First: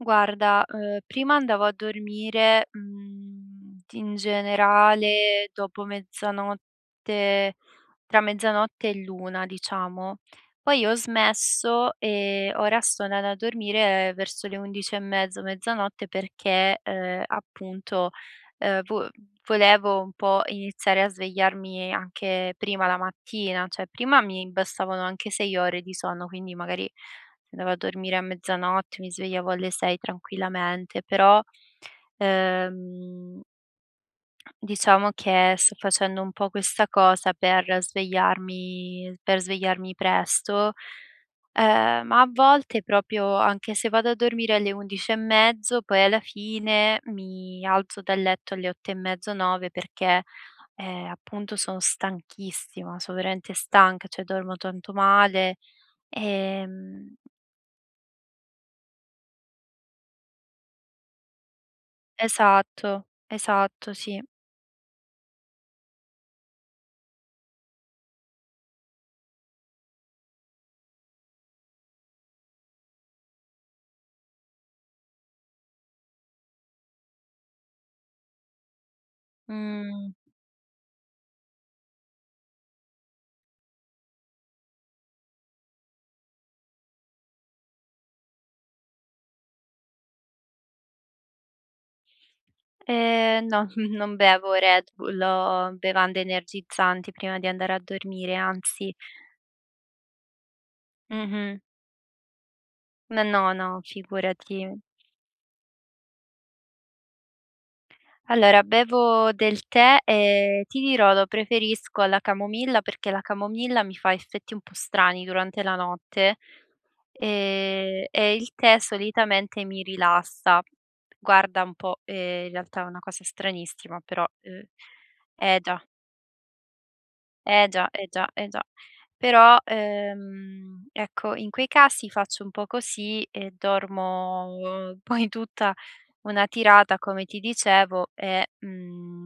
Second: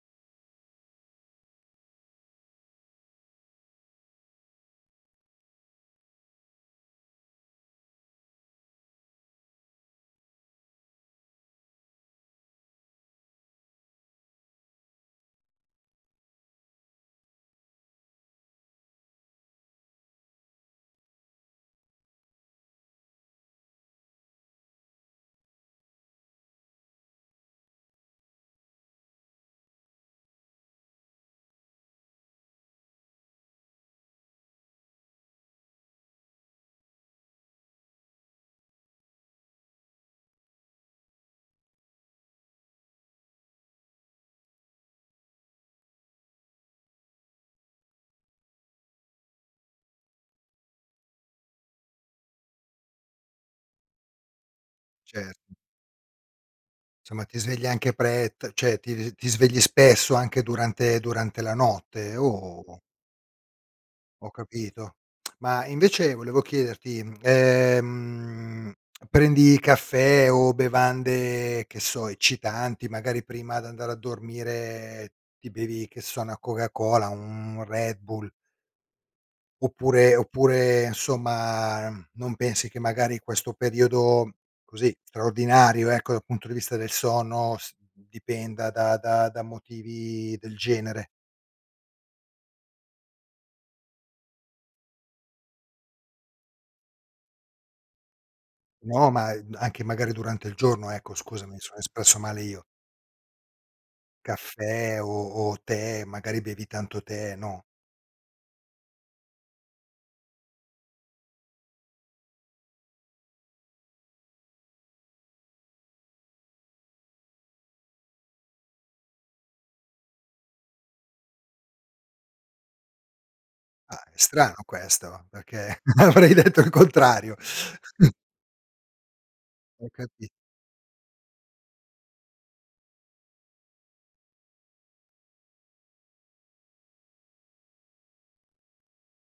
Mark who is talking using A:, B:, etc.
A: Guarda, uhm, prima andavo a dormire, mhmm, t in generale dopo mezzanotte, tra mezzanotte e l'1 diciamo. Poi ho smesso, ehm, ora sto andando a dormire verso le 11 e mezzo, mezzanotte perché, ehm, appunto, uhm, vo volevo un po' iniziare a svegliarmi anche prima la mattina, cioè prima mi bastavano anche 6 ore di sonno, quindi magari se andavo a dormire a mezzanotte, mi svegliavo alle 6 tranquillamente, però, ehm diciamo che sto facendo un po' questa cosa per svegliarmi per svegliarmi presto, uhm, ma a volte proprio anche se vado a dormire alle 11 e mezzo, poi alla fine mi alzo dal letto alle 8 e mezzo, 9 perché, ehm, appunto sono stanchissima, so veramente stanca, cioè dormo tonto
B: Certo.
A: male, ehm
B: Insomma ti svegli anche pre t cioè ti ti v ti svegli spesso anche durante durante la notte? O?
A: Esatto, esatto, sì.
B: Ho capito. Ma invece volevo chiederti, mhmm, ehm, prendi caffè o bevande, che so, eccitanti, magari prima d'andare a dormire ti bevi, che so, una Coca Cola, un Red Bull.
A: Mh.
B: Oppure oppure insomma uhm, non pensi che magari questo periodo, così, straordinario, ecco, dal punto di vista del sonno s d dipenda da da da motivi del genere.
A: Ehm, no, non bevo Red Bull o bevande energizzanti prima di andare a dormire, anzi.
B: No, ma e anche magari durante il giorno, ecco scusami, mi
A: Mh-mh.
B: sono espresso male io.
A: No, no, no, figurati.
B: Caffè o o tè, magari bevi tanto tè, no?
A: Allora bevo del tè, ehm, ti dirò lo preferisco alla camomilla, perché la camomilla mi fa effetti un po' strani durante la notte, ehm, e il tè solitamente mi rilassa. Guarda un po', ehm, in realtà è una cosa stranissima
B: Ah, è
A: però
B: strano
A: uhm,
B: questo,
A: eh
B: perché
A: già.
B: avrei detto il contrario.
A: Eh già, eh già, eh già. Però,
B: Ho capi
A: ehm, ecco in quei casi faccio un po' così e dormo poi tutta una tirata come ti dicevo e, mhmm